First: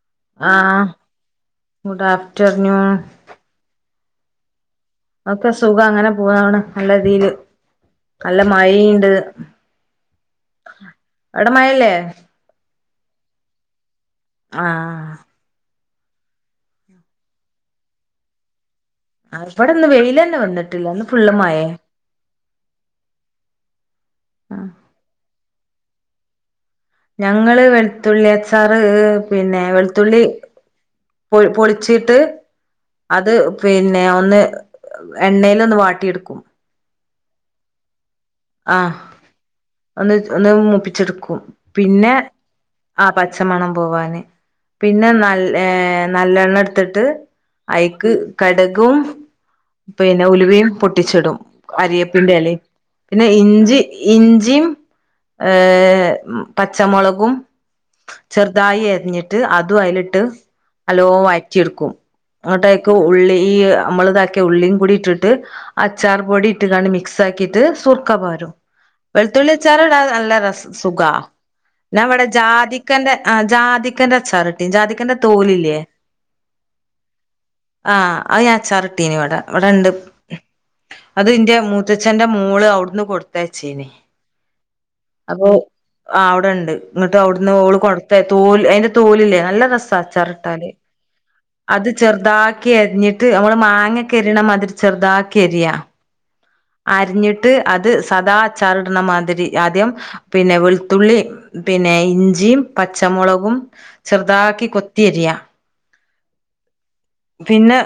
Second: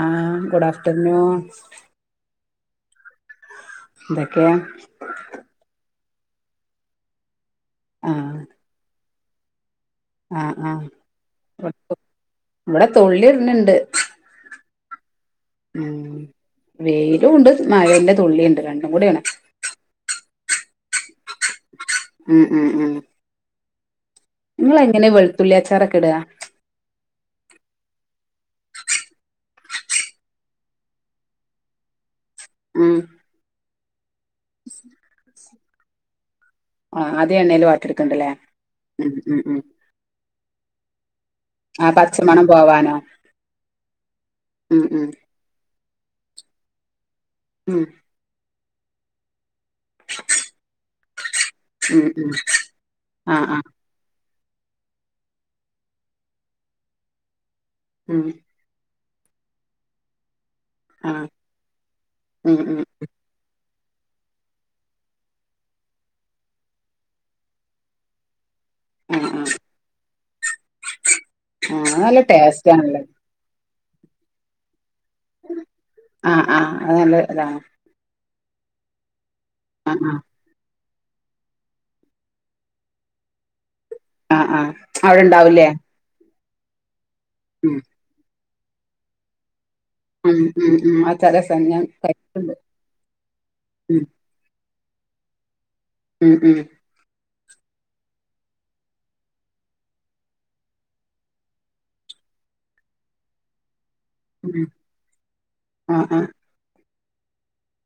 ആഹ് good afternoon റ്റർനൂൺ ന്തക്കെയാ ഒക്കെ സുഖം അങ്ങനെ പൂവാണ് നല്ല ഇതീല് ആഹ് നല്ല മയീണ്ട് ആഹ് ആഹ് അവിടെ മഴല്ലേ [unintelligible] ഇവടെ [inaudible] ണ്ട് ആഹ് ഉം വെയിലൂണ്ട് മയേൻ്റ തുള്ളീണ്ട് ആഹ് ഇവടിന്ന് വെയിലന്നെ [inaudible] ട്ടി [inaudible] ഉം ഉം ഉം ഇങ്ങളെങ്ങനേ [inaudible] ഉള്ളിയച്ചാറൊക്കെ ഇട്ആ ഞങ്ങള് വെളുത്തുള്ളിയച്ചാറ് പിന്നേ വെളുത്തുള്ളി പൊയ് പൊളിച്ചീട്ട് ഉം അത് [inaudible] പിൻ ന്നെ ഒന്ന് എണ്ണേല് ട്ടൊന്ന് വാട്ടിയെടുക്കും ആഹ് ആദ്യം എണ്ണേല് വാട്ടിയെടുക് ആഹ് ഒന്ന്ച് ഒന്ന് മൂപ്പി ച്ചെടു ക്കും. ആ പിന്നെ പച്ചമണം പോവാനോ ആഹ് പച്ചമണം പോവാന് ഉം പിന്നെ ഉം നൽ ഏ നല്ലെണ്ണെടുത്തിട്ട് ഉം അയിക്ക് കടുക് കും പിന്നെ ഉലുവയും പൊട്ട് ട്ടിച്ചിടും. ഉം കരിയേപ്പിൻ്റ ഉം എലേം പിന്നെ ആഹ് ആഹ് ഇഞ്ചി ഇൻ ഞ്ചിം ഏഹ് പച്ചമൊളകും ഉം ചെറുതായി അരിഞ്ഞി ട്ട് അതു അതിലിട്ട് നല്ലോം ആഹ് വയറ്റി എടുക്കും. ഉം എന്നിട്ട് ഉം അഴിക്ക് ഉള്ളീ നമ്മള് ഇതാക്കിയ ഉള്ളിയും കൂടി ഇട്ടിട്ട് അച്ചാർ പൊടി ഇട്ട് കാണ്ട് മിക്സ് ആക്കിട്ട് സുർക്കപാരും ആഹ് ആഹ് വെളുത്തുള്ളി ആഹ് അച്ചാറിടാൻ നല്ല രസ് സുഖാ, അത് നല്ല പിനമ്മടെ ടെ ടേസ്റ്റ് ആണല്ലേ ജാതിക്കന്റെ ആ ജാതി ക്കന്റെ അച്ചാറിട്ട് ജാതി ക്കന്റെ തോലില്ലേ ആഹ് ആഹ് അത് നല്ല ഇതാണ് ആ അത് ഞാൻ അച്ചാറിട്ടീനീ ഇവിടെ ഇവിടണ്ട് ആഹ് ആഹ് അത് ഇന്റെ മൂത്തച്ഛന്റെ മോള് ഔ കൊടുന്ന് കൊടുത്തയച്ചീനീ ആഹ് ആഹ് അവിടെണ്ടാവൂലേ ടണ്ട്. ഇങ്ങട്ട് അവിടുന്ന് ഓള് കൊണ്ടത്ത തോൽ അതിന്റെ തോലില്ലേ നല്ല രസ് സാ ഉം ച്ചാറിട്ടാല്. ഉം ഉം അച്ചാ രസാണ് ഞാൻ അത് കഴിച്ചിട്ടുണ്ട് ചെറുതാക്കി അരിഞ്ഞിട്ട് നമ്മള് ഉം മാങ്ങക്കെ അരിയണ മാതിരി ചെറുതാക്കി അരിയ ഉം ഉം ട്ട് അത് സദാച്ചാറിടുന്ന മാതിരി ആദ്യം പിന്നെ വെളുത്തുള്ളി പിന്നെ ഇഞ്ചിയും പച്ചമുളകും ചെറുതാക്കി കൊത്തിയരിയാ ആ ആ പിന്നെ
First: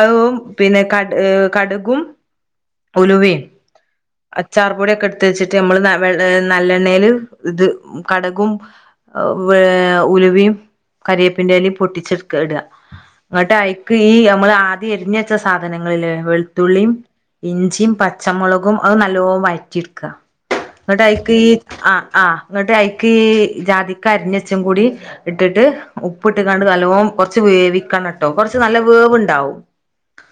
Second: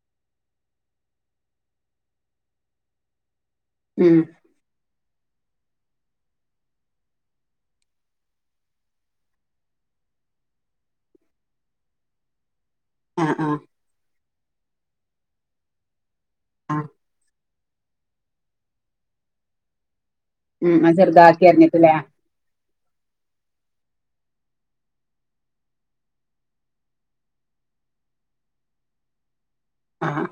അയും പിന്നെ കടു കടുകും ഉലുവയും ഉം അച്ചാർ പൊടിയൊക്ക ത്തച്ചിട്ട് നമ്മള് വെ നല്ലെണ്ണൽ ഇത് കടകും ഏ ഉലുവിയും കറിവേപ്പിൻന്റെറലും പൊട്ടിച്ചെടുക്ക ഇട ആഹ് ഇങ്ങട്ട് ആഹ് അഐക്ക് ഈ എമ് നമ്മൾ ആദ്യം എരിഞ്ഞ വച്ച സാധനങ്ങളിലെ ആഹ് വെളുത്തുള്ളിയും ഇഞ്ചിയും പച്ചമുളകും അത് നല്ലോ വഴറ്റിെടുക്കുക ഉം അത് ഇങ്ങട്ട് ഈ ചെറുതാക്കി അരിഞ്ഞിട്ടില്ലേ ആ ആ ഇങ്ങട്ട് അഐക്ക് ജാതിക്ക അരിഞ്ഞച്ചതും കൂടി ഇട്ടിട്ട് ഉപ്പ് ഇട്ട് കാണ്ട് നലോവും കുറച്ച് വേവിക്കണം കുറച്ച് നല്ല വേവ് ഉണ്ടാവും ആ ഹ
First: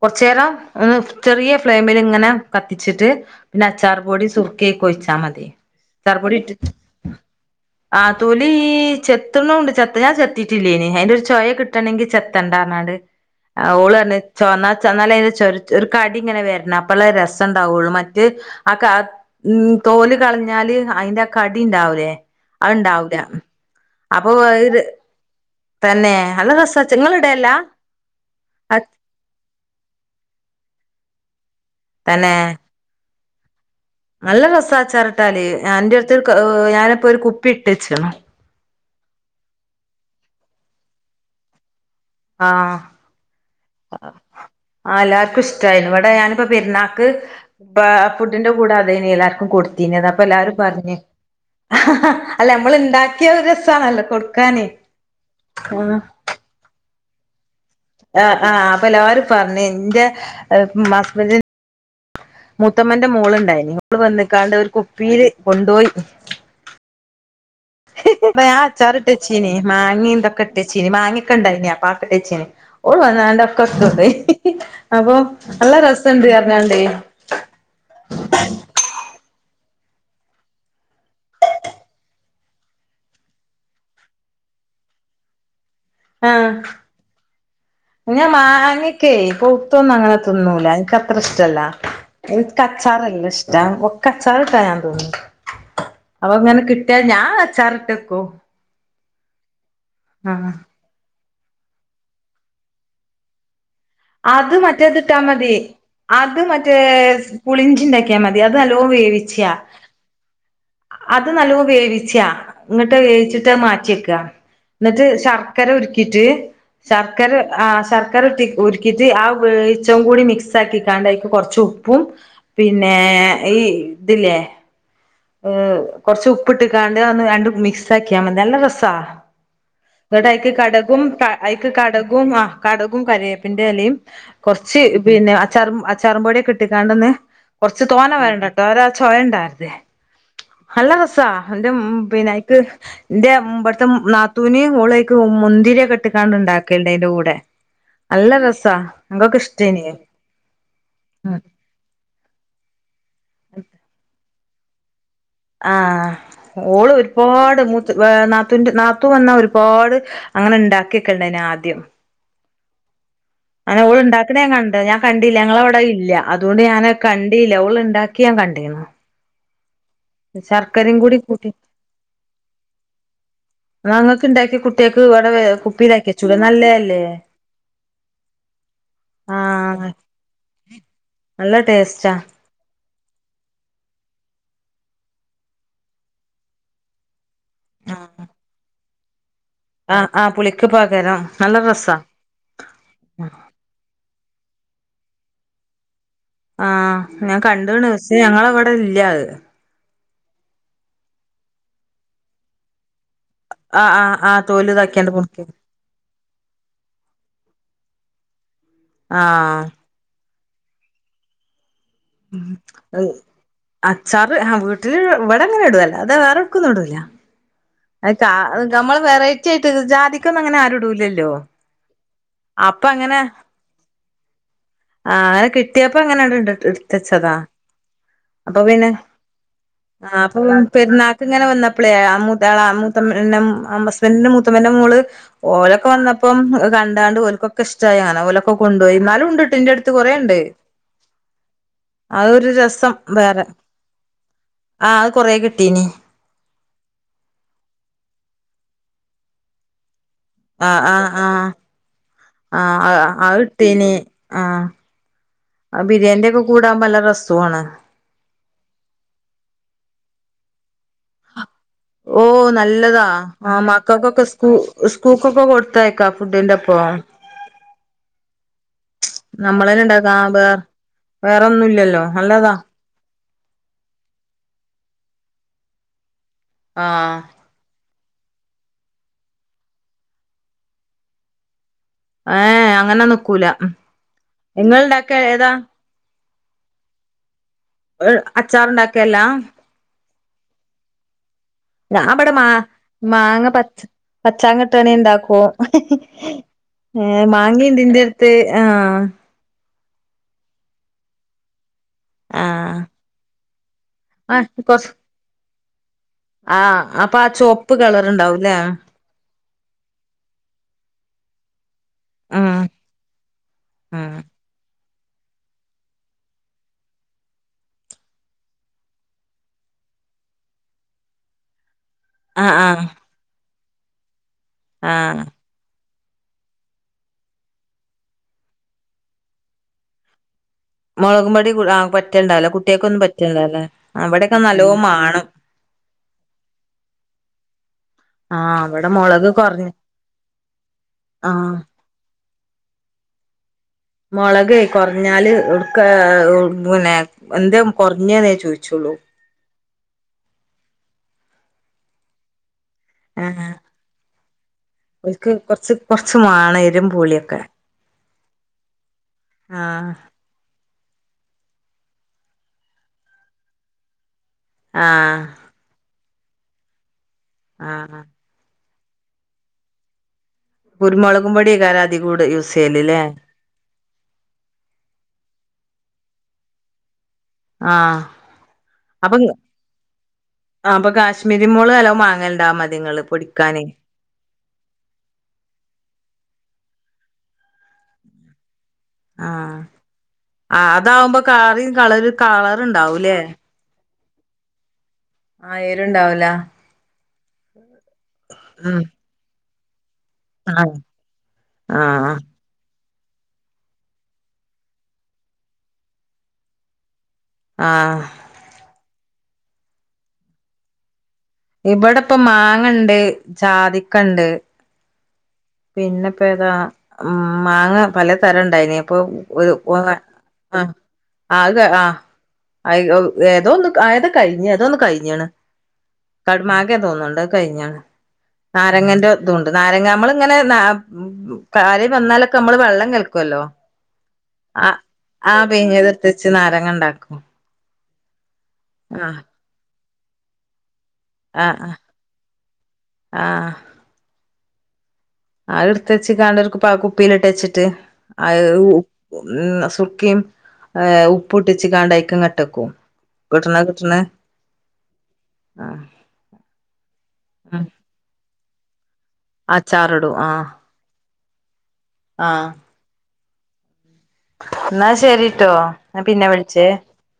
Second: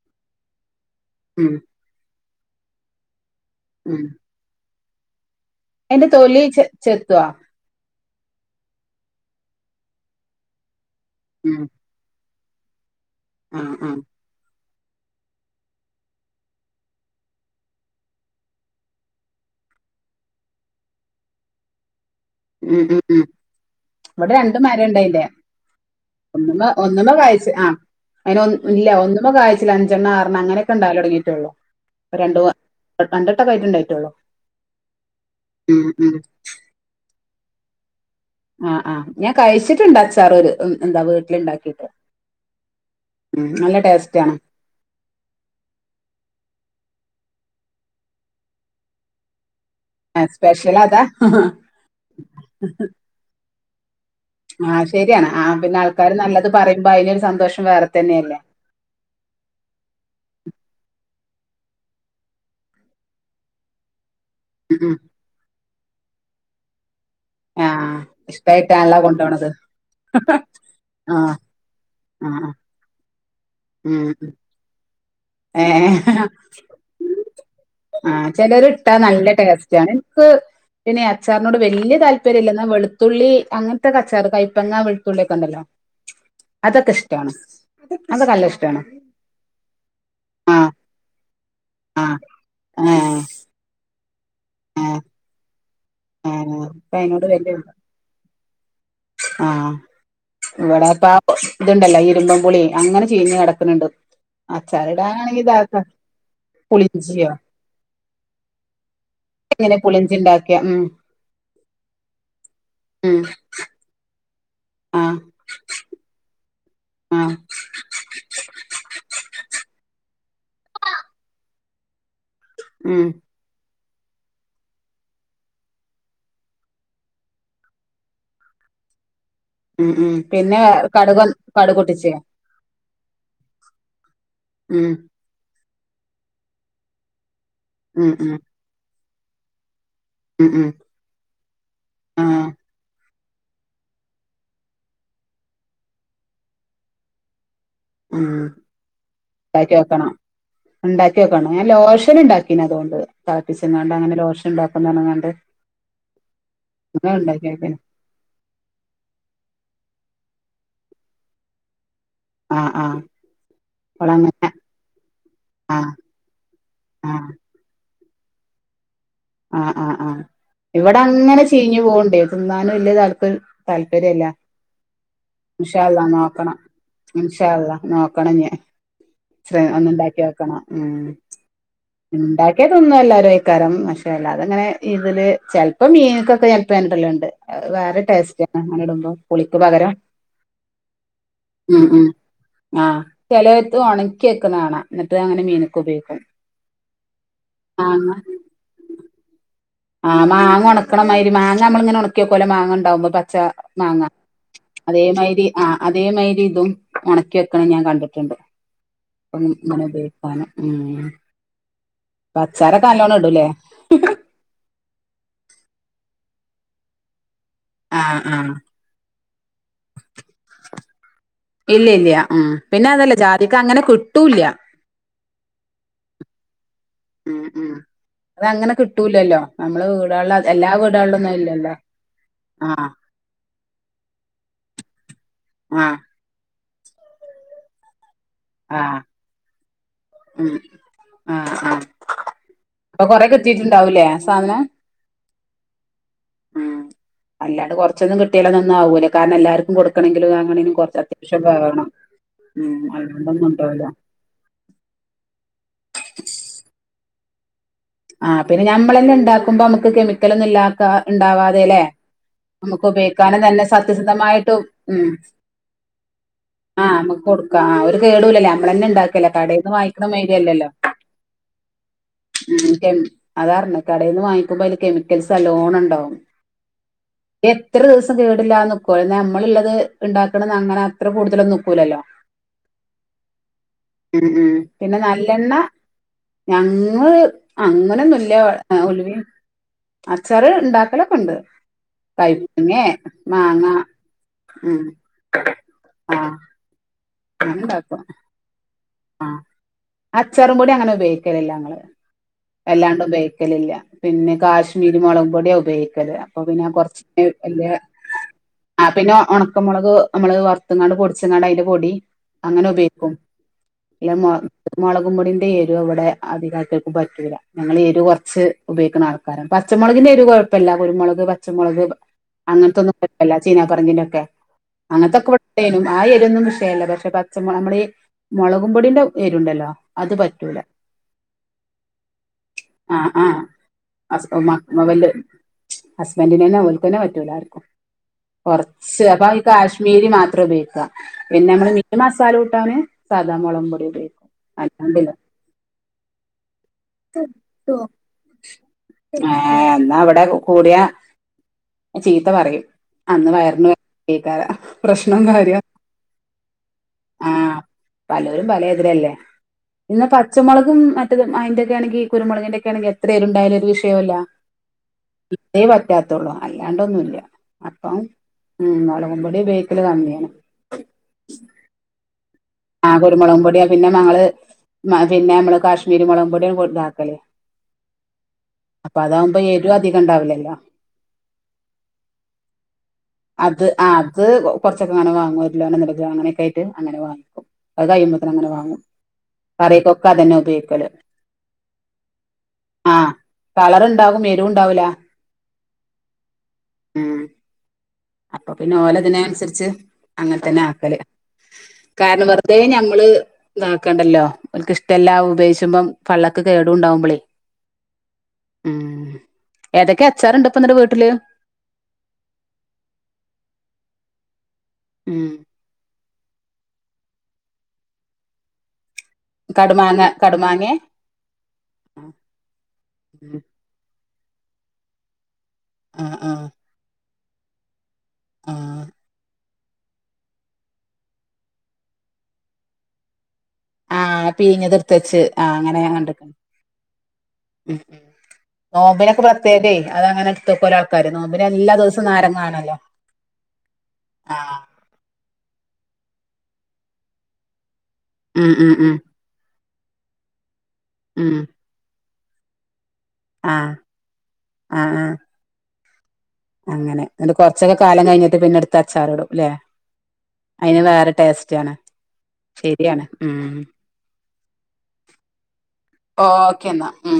കുറച്ചേരം ഉം ചെറിയ ഫ്ലെയിമിൽ ഇങ്ങനെ കത്തിച്ചിട്ട് പിന്നെ ഉം അച്ചാർപൊടി സുർക്ക ഒയ്ച്ചാമതി അയിന്റെ തൊലി ചെ ചെത്തുഓ ആ തൊലീ ചെത്തണൂണ്ട് ചെത്തി ഞാൻ ചെത്തീട്ടില്ലെനി. അയിന്റൊരു ഉം ചോയോക്കിട്ടണെങ്കിൽ ചെത്തണ്ടാ പറഞ്ഞാണ്ട് ആ ആഹ് ഓള് ആഹ് പറഞ്ഞു ചുവന്ന തന്നാലേ ഇത് ചെറു ചെറു കടിങ്ങനെ വെരുള്ളു അപ്പളേ രസണ്ടാവൊള്ളൂ മറ്റേ ആ കാ തോല് കളഞ്ഞാല് അയിന്റെ കടിണ്ടാവൂലേ. ഉം ഉം അയ്ണ്ടാവൂല ഉം അപ്പോ ഇവിടെ രണ്ട് ഇത്, മരണ്ട് തന്നേ, നല്ല രസാ? ഒന്നുമ്മേ ഇങ്ങള് ഇടേല്ല കായ്ച്ചു ആ അതിനൊന് ഇല്ല ഒന്നുമ്മേ കായ്ച്ചില്ല അഞ്ചെണ്ണം അർ അങ്ങനെയൊക്കെ ഉണ്ടാകല് തുടങ്ങിയിട്ടുള്ളൂ തന്നേ? രണ്ടട്ടക്കായിട്ടൊണ്ടായി. നല്ല രസാ അച്ചാറിട്ടാല്, ഉം എന്റടുത്തൊരു, [unintelligible] ഞാനിപ്പോ ഒരു കുപ് പ്പിയിട്ടുച്ക്കണ്. ആ ആ ഞാൻ കയിച്ചിട്ടുണ്ടച്ചാറ് ഉം ന്താ വീട്ടിലുണ്ടാക്കീട്ട്. ആ ടേസ്റ്റ് ആണ് ആ എല്ലാർക്കു ഇസ്റ്റായിന് ഇവിടെ ഞാനിപ്പോ പെരുന്നാക്ക് ആ ഫുഡിന്റെ കൂടെ അത് ഇനി എല്ലാർക്കും കൊട് ത്തീനത് അപ്പോ എല്ലാരും സ്പെഷ്യൽ പറഞ്ഞ്, അതാ അല്ലമ്മളിണ്ടാക്കിയത് ഒരു ഇത്താണല്ലോ കൊട് ആ ശരിയാണ് ആ പിന്നാൾകാര് നല്ലത് പറയു [unintelligible] യിലൊരു സന്തോഷം. വേറെ ആ തന്നെയല്ലേ ആ അപ്പ എല്ലാവരും പറഞ്ഞ് ന്റെ. ഹസ്ബന്റിന് മൂത്തുമ്മേന്റെ മോളുണ്ടായിരുന്നു അവള് വന്നിട്ട് ക്കാണ്ടവർക്കു ഉം ഉം ഉപ്പേരി കൊണ്ടോയി. ആഹ് പ്പ ഞാൻ ഇഷ്ടായിട്ടാണല്ലോ കൊണ്ടോണത് അച്ചാറിട്ടുവച്ചീന് മങ്ങേ തൊക്കെയിട്ടുവച്ചിന് ആഹ് മാങ്ങക്കൊണ്ടാരുന്നേ അപ്പം. ഇട്ടുവച്ചീന് ആഹ് ഓള് പ്പതോണ്ട് [unintelligible] [unintelligible] എയ് ആ ചെലരിട്ടാ നല്ല ടേസ്റ്റ എനക്ക് പിന്നെയീ അച്ചാറിനോട് വല്ല്യ താല്പര്യല്ല എന്നാ വെളുത്തുള്ളി അങ്ങനെത്തൊക്കെ അച്ചാറ്, കയ്പങ്ങ വെളുത്തുള്ളി ഒക്കേണ്ടല്ലോ. ആ ന്നെ അതൊക്കെ നല്ല ഇഷ്ടാണ് മാങ്ങക്കേ കുത്തുന്ന്വങ്ങനെ. കുത്തൊന്ന്വല്ല. ആഹ് എനിക്കത്രിഷ്ടല്ല. ആഹ് ഏഹ് എനിക്കച്ചാറല്ലിഷ്ടം ഒക്കെ. താഴെത്തരാണെന്നു ഏഹ് തോന്നുന്നു. അത് ഏഹ് എങ്ങാനും കിട്ടിയാൽ ഞാൻ അച്ചാർ ഇട്ടു വയ്ക്കും ആ ഇവിടെ ഇപ്പം ഇതുണ്ടാലോ ഈ ഇരിമ്പിമ്പുളി അങ്ങനെ ചീഞ്ഞു കിടക്കാനുണ്ട് അത് മറ്റേതിട്ടാ മതി അത് മറ്റേ പുളിഞ്ചിയോ പുളിഞ്ചിണ്ടാക്കിയാ മതി അത് നല്ലോ വേവിച്ച്യാ എങ്ങനെ പുളിഞ്ചി ഉണ്ടാക്കിയ ഉം അത് നല്ലോ വേവിച്ച്യ ഇങ്ങട്ട് ഉം വേവിച്ചിട്ട് മാറ്റിവെക്കാ എന്നിട്ട് ആഹ് ശർക്കര ഉരുക്കിട്ട് ശർക്കര ആഹ് ആ ശർക്കര ഉരുട്ടി ഉരുക്കിട്ട് ആ വേവിച്ച കൂടി മിക്സ് ആക്കിക്കാണ്ട് കൊറച്ച് ഉപ്പും പിന്നെ ഉം ഈ ഇതില്ലേ കൊറച്ച് ഉപ്പിട്ട് കാണ്ട് ആന്ന് രണ്ടും മിക്സ് ആക്കിയാ മതി നല്ല രസാ ഉം ഉം എടായ്ക്ക് പിന്നെ കടകും കടുക് ഐക്ക് കടുക് പൊട്ടിച്ചേ കടകും ആ കടകും കറിവേ - പിന്നെലയും കൊറച്ച് ഉം പിന്നെ അച്ചറും അച്ചാറ് പൊടിയൊക്കെ ഇട്ടിക്കാണ്ടൊന്ന് കൊറച്ച് ഉം തോനെ ഉം വേണ്ടട്ടോ ഒരു അ ചൊയ ഇണ്ടാണ്ടെ ഉം ഉം നല്ലാ രസാ അയിന്റെ മ് പിന്നെ ആഹ് ഇത് ന്റെ ഉമ്പെടുത്ത നാത്തൂന് ഓളേയ്ക്കും മുന്തിരിയൊക്കെട്ട്ക്കാണ്ട് ഇണ്ടാക്കലിണ്ടേനൂടെ ഉം ഉണ്ടാക്കിയോക്കണം ഒണ്ടാക്കിയോക്കണം ഞാൻ ലോഷനിണ്ടാക്കിനതോണ്ട് തെള പ്പിച്ചാണ്ടിങ്ങനെ ലോഷ് ഇണ്ടാക്കുന്നനങ്ങ ആ ഓള് ഉണ്ടാക്കി ഒരുപാട് നോക്കീന് മൂത്ത് വേ നാത്തൂന്റെ നാത്തൂ വന്നാ ഒരുപാട് അങ്ങനെ ഇണ്ടാക്കിവെക്കലു ണ്ടേനു ആദ്യം ആ ആ അങ്ങനെ ഓള് ഉണ്ടാക്കണെ ഞാൻകണ്ട് ഞാൻ കണ്ടില്ല ഞങ്ങളവിടെ ആഹ് ഇല്ല അതുകൊണ്ട് ഞാന് ആഹ് കണ്ടീല്ല ഓള് ഇണ്ടാ ക്ക്യാൻ കണ്ടീനു ആ ആ ആ ഇവിടെ അങ്ങനെ കൂട്ടി ചീഞ്ഞു പോണ്ടേന്നു തിന്നാനും വല്യ താല്പരൃ ന്നാ ഇങ്ങക്ക് താല്പര്യംഇല്ല ഇണ്ടാക്കി കുട്ട്യേക്ക് ഇവിടെ ഇൻഷാ അള്ളാ കുപ്പിയിലാക്കി വെച്ചൂടെ നോക്കണം നല്ലേല്ലേ ഇൻഷാ അള്ളാ നോക്കണം ഞാൻ ചെ ആഹ് ഒന്നുണ്ടാക്കിയോക്കണം ഉം നല്ല ടേസ്റ്റാ ഇണ്ടാക്കി ഇതുയൊന്നും അല്ല ഒരേക്കാരം പക്ഷെ അല്ലാതെങ്ങനെ ഇതില് ചെലപ്പോ മീനൊക്കെ ഇട്ട് ഞാൻ ഇടലിണ്ട് അത് വേറെ ടേസ്റ്റാ അ അങ്ങനെ ഇടുമ്പം പുളിക്ക് പകരം ആഹ് ആഹ് പുളിക്ക് പകരം നല്ല മ് രസാ മ് ആ ചെലേത്തു ആണെ ഒണക്കി വെക്കുന്ന കാണാ എന്നിട്ട്അങ്ങ മീനുക്ക് ഉപയോഗിക്കും ആ ഞാൻ കണ്ട്ണ് പക്ഷേ ഞങ്ങടവിടെ ഇല്ലാത് ആ മാങ്ങ ഒണക്കണമാതിരി മാങ്ങമ്മൾ ഇങ്ങനെ ഒണക്കി വെക്കൂലേ മാങ്ങാണ്ടാകുമ്പം പച്ച ആഹ് മാങ്ങ ആഹ് ആഹ് തോല് ഇതാക്കിയാണ്ട് പുളിക്ക് അതേമായിരി ആ അതേമായിരി ഇതും ഒണക്കിവെക്ക ക്കണ ഞാൻ കണ്ടിട്ടിണ്ട് ആഹ് [unintelligible] [unintelligible] ഉം അച്ചാറൊക്കെ എഹ് നല്ലോണം ഇടൂലേ അച്ചാറ് ഹാ വീട്ടിൽ വ് ഇവിടങ്ങനാ ഇടുവേല അത് വേറൊക്കൊന്ന്ടൂല അത് ആഹ് കാ ആഹ് നമ്മൾ വെറൈറ്റി ആയിട്ട് ജാതിക്ക ഒന്നും അങ്ങനെ ആരും ഇടൂല്ലല്ലോ ഇല്ല ഇല്ല ഉം അപ്പ പിന്നെ അതല്ല അങ്ങനെ ജാതിക്ക അങ്ങനെ കിട്ടൂല്ല ആ അങ്ങനെ കിട്ടിയപ്പം അങ്ങനെ ഇടട്ട് [unintelligible] ഉം ഉം അത് അങ്ങനെ കിട്ടൂലല്ലോ നമ്മള് ആഹ് വീടുകളില് അപ്പം എല്ലാ വീടുകളിലൊന്നും അതില്ലലോ എളാ മൂത്തമ്മേ നം ഹമുസ്ബന്റിന്റെ മൂത്ത പ്പ്ന്റെ മോള് ഓരോക്കെ ആഹ് വന്നപ്പം അത് കണ്ടാണ്ട് ഓൽകൊ ക്കിഷ്ടായി ആന ഓലം ഒക്ക കൊണ്ടോയി ആഹ് ന്നാലും ഇണ്ട്ട്ടോ ഇന്റട്ത്ത് കൊറേ ഇണ്ട് ഉം ആഹ് ആഹ് അത് ഒരു രസം അപ്പൊ കൊറെ ബേറെ കിട്ടിയിട്ടുണ്ടാവൂലേ ആ സാധനം ആഹ് അത് കൊറേ കിട്ടീന് ഉം അല്ലാണ്ട് കൊറച്ചൊന്നും കിട്ടിയാലൊന്നൊന്നു ആവൂല കാരണം എല്ലാർക്കും കൊട് ക്കണെങ്കിലും [unintelligible] ആഹ് കൊർച്ച് ആഹ് അത്യാവശ്യം ആഹ് വേവണം ഉം ആഹ് അ അത് ഇട്ടീനി ആ [unintelligible] ആ പിന്നെ ഞമ്മളെന്നെണ്ടാക്കുമ്പം മ്മക്ക് കെമിക്കലൊന്നും ഇല്ലാത്ത ഇണ്ടാവ ഓ നല്ലതാ ആ തന്നെ മക്കൊക്കെ സ്‌കൂ സത്യസന്ധമായിട്ട് ഉം സ്കൂകൊക്കെ കൊടുത്ത് അയക്കാ ആഹ് ഫുഡിന്റൊപ്പം നമുക്ക് കൊടുക്കാം ആ ഒരു കേടൂലല്ലേ നമ്മളന്നെ ഉണ്ടാക്കല്ലേ കടേന്ന് നമ്മളെന്നെ വാങ്ങിക്കണ ണ്ടാക്ക മാതിരിയല്ലല്ലോ വേറൊന്നുല്ല ല്ലോ നല്ലതാ കെമി അതാ പറഞ്ഞേ കടേന്ന് വാങ്ങിക്കുമ്പോ അയ്ല് കെമിക്കൽസ് നല്ലോണം ണ്ടാവും ആഹ് എത്ര ദിവസ പ്പൊ കേടില്ലാതെ നിക്കുല്ലോ ന്നാ നമ്മളിള്ളത് ഇണ്ടാക്കണത് അങ്ങന അത്ര കൂടുതലൊന്നും നി ഏ അങ്ങനെ നിക്കൂല ഉം ഉം പിന്നെ ഇങ്ങൾണ്ടാക്ക ഏതാ നല്ലെണ്ണ ഞങ്ങള് അങ്ങനൊന്നുല്ല അച്ചാർ ഉണ്ടാക്കല്ല ഉലുവേം അച്ചാറ് ഇണ്ടാക്കലൊക്കെ ഇണ്ട് ഞാൻ ഇബ്ട മാ മാങ്ങ പച്ച പച്ചാങ്ങ ഇട്ട് ഉം വേണേ ഇണ്ടാക്കും ഹ് ഹ് ആഹ് ഹ് ഹ് മാങ്ങാ ഇണ്ട് ഇന്റട്ത്ത് ആഹ് അ അച്ചാറും പൊടി അങ്ങനെ ഉപയോഗിക്കില്ല ഞങ്ങള് ആഹ് വല്ലാണ്ടു പയോഗി- ക്കലില്ല പിന്നെ ആ കൊറച്ച് കാശ്മീരി മുളകും പൊടിയാ ഉപയോഗിക്കല് അപ്പോ ആ പിന്നെ അപ്പൊ കുറച്ച് ആ വല്ല്യേ ചുവപ്പ് കളർ ഉണ്ടാവൂല്ലേ ആ പിന്നെ ഒണക്ക മുളക് ഞമ്മള് വറത്തും കാണ്ട് പൊടിച്ചുങ്ങാണ്ട് അതിൻ്റെ പൊടീം ആഹ് അങ്ങനെ ഉപയോഗിക്കും ഇല്ല്യ ആഹ് മൊ മുളകുംപൊടീൻ്റെ എരു ഇവിടെ അധികം ആൾക്കാർക്ക് പറ്റൂല ഞങ്ങള് എരു കൊറച്ച് ഉപയോഗിക്കുന്ന ആൾക്കാരാ പച്ചമുളകിൻ്റെ എരു കൊഴപ്പില്ല കുരുമുളക് പച്ചമുളക് ആഹ് ആഹ് അങ്ങൻത്തൊന്നും പറ്റില്ല ചീന പറങ്കിന്റെക്കെ ആഹ് അങ്ങത്തൊക്കെ ഇവിടെ ഇണ്ടേന്നു ആഹ് എരുഒന്നും വിഷയല്ല പച്ചമുളകിൻ്റെ മുളകും പൊടീൻ്റെ എരുണ്ടല്ലോ അത് പറ്റൂല മുളകും പൊടി ആ പറ്റണ്ടാവില്ല കുട്ടികൾക്കൊന്നും ആഹ് ആഹ് പറ്റണ്ടാവില്ല അസ് ഇവിടെക്കെ നല്ലോ മാണം [unintelligible] അസ്ബൻ്റിനെന്നെ ഓൽക്കന്നെ പറ്റൂല ആഹ് ഇവിടെ കുറച്ച് അപ്പോ മുളക് ഈ കുറഞ്ഞ കാശ്മീരി മാത്രാ ഉപയോഗിക്ക പിന്നെ ആഹ് നമ്മള് മസാ ചാറൂട്ടാന് സാധാമുളകും പൊടി മുളക് അല്ലാണ്ടില്ല കൊറഞ്ഞാല് ഇവടൊത്തെ എന്തേ കുറഞ്ഞ്ന്ന് ചോദിച്ചോലും ഇന്നാ ഇവിടെ കൂടീയ ചീത്ത പറയും അന്ന് ആഹ് വയറിന് പറ്റേക്കാര്യം പ്രശ്‌നോം ഓൽക്ക് കാര്യാ കൊറച്ച് [unintelligible] ആ പലോരും പലേതിലല്ലേ ആഹ് എന്നാ പച്ചമുളകും മറ്റും അതിൻ്റെ ഒക്കെ ആണെങ്കിൽ കുരുമുളകിൻ്റെ ഒക്കെ ആണെങ്കിൽ എത്ര എരുണ്ടായാലും പ്രശ്നം ഇല്ല ആ [unintelligible] അല്ലാണൊന്നുല്ല്യ അ ആ ഉംമുളകും പൊടിഉപയോഗിക്കല് കമ്മിയാണ് കുരുമുളകും പൊടിയേക്കാരും ഇതീ കൂടെയൂസ് ആ കുരുമുളകും പൊടിയാ പിന്നെ ഞങ്ങള് പിന്നെ നമ്മടെ കാശ്മീരിമുളകും ഇവിടെ കൊടുന്നാക്കല് ആ അപ്പങ്ങ എരു അധികം ഉണ്ടാവില്ലല്ലോ അപ്പ കാശ്‌മീരി മുളക് നല്ലോ വാങ്ങ്ണ്ടാവും ഇങ്ങള് അത് പൊടിക്കാന് ആ അത് കൊറച്ചൊക്കെ അങ്ങനെ വാങ്ങും ഒരു കിലോ മുളക് അങ്ങനൊക്കെ ആയിട്ട് വാങ്ങും അത് കഴിയുമ്പത്തിനും അങ്ങിനെ വാങ്ങും കറിക്കൊക്കെ അതന്നെ ആ ഉപയോഗിക്കല് അതാകുമ്പം കളറ് കളറിൻ കളർ ണ്ടാകൂലെ റുണ്ടാകും എരുണ്ടാകൂല ആ ഇണ്ടാവൂല അപ്പം പിന്നെ ഓലതിന് ൻസര്ച് അങ്ങൻത്തന്നെ ആഹ് ആക്കല് ആഹ് കാരണം വെർതേ ഞമ്മ് ള് ഇതാക്കണ്ടല്ലോ ഓൽക്ക് ഇഷ്ടല്ലാ ഉപയോയ്ചുബ്ബം പള്ളക്ക് കേടുണ്ടാ ഉബളെ ആ മ് ഏതൊക്കെ അച്ചാറ്ണ്ട്പ്പം ന്നട്ട് വീട്ട്ല്? ഇബടപ്പം മാങ്ങണ്ട് ചാതിക്കണ്ട് മ് പിന്നപ്പേതാ മാങ്ങ പല തരം ഇണ്ടായിനീം പ്പം [unintelligible] കടുമാങ്ങ കടുമാങ്ങേ അ [unintelligible] കഴ്ഞ് എന്തോന്ന് കഴിഞീണ് ആഹ് ആഹ് കട്മാഗെ തോന്ന്ണ്ട കയ്ഞീണ് ആഹ് ന്നാരങ്ങൻ്റെ ദുൺ ട്ട് ന്നാരങ്ങ അമ്മള് ങ്ങനെ ന്നാ [unintelligible] ആരെ വന്നാൽ നമ്മൾ വള്ളം കലകല്ലോ ആ പീഞത് ഇട്ത്തെച്ച് ആ അങനെ ഞാൻ പിഴിഞ്ഞതെടുത്ത് കണ്ട് ക്ക് വെച്ച് നാരങ്ങ ഉണ്ടാക്കും മ് മ് ആഹ് ന്നോമ്പ്നൊക്കെ പ്രത്യേകെ അതങ്ങനെ ഇട്ത്തൊക്കൊ [unintelligible] കാരം ന്നോമ്പിന് ആഹ് എല്ലാ ആഹ് ദോസും ന്നാരങ്ങാണല്ലോ ആഹ് ആ അത് ഇട്തെച്ച്ങാണ്ട് ഒര് പ കുപ്പില്ട്ട് എചിട്ട് അ ഉം ഊ ഉം ഉം [unintelligible] തുർക്കിം [unintelligible] ഉം ഉപ്പും ട്ട് എച്ങാണ്ട് അയ്കങ്ങട് ട്ടക്കും കിട്ട്ണെ ആഹ് കിട്ട്ണെ ആഹ് ആഹ് ആ അങ്ങനെ ങട്ട് കൊണ്ടൊക്കെ കാലം കഴ്ഞ്ട്ട് പിന്നട് ച്ചാറ് ഇടു ലെ അച്ചാറിടും അയ്ന് വേറട്ത് ട്ടേസ്റ്റി ആണ് ശെരിയാണ് മ് ന്നാ ശെരിട്ടോ ഞം പിന്നെ വിള്ചേ ഓക്കെ എന്നാ ഉം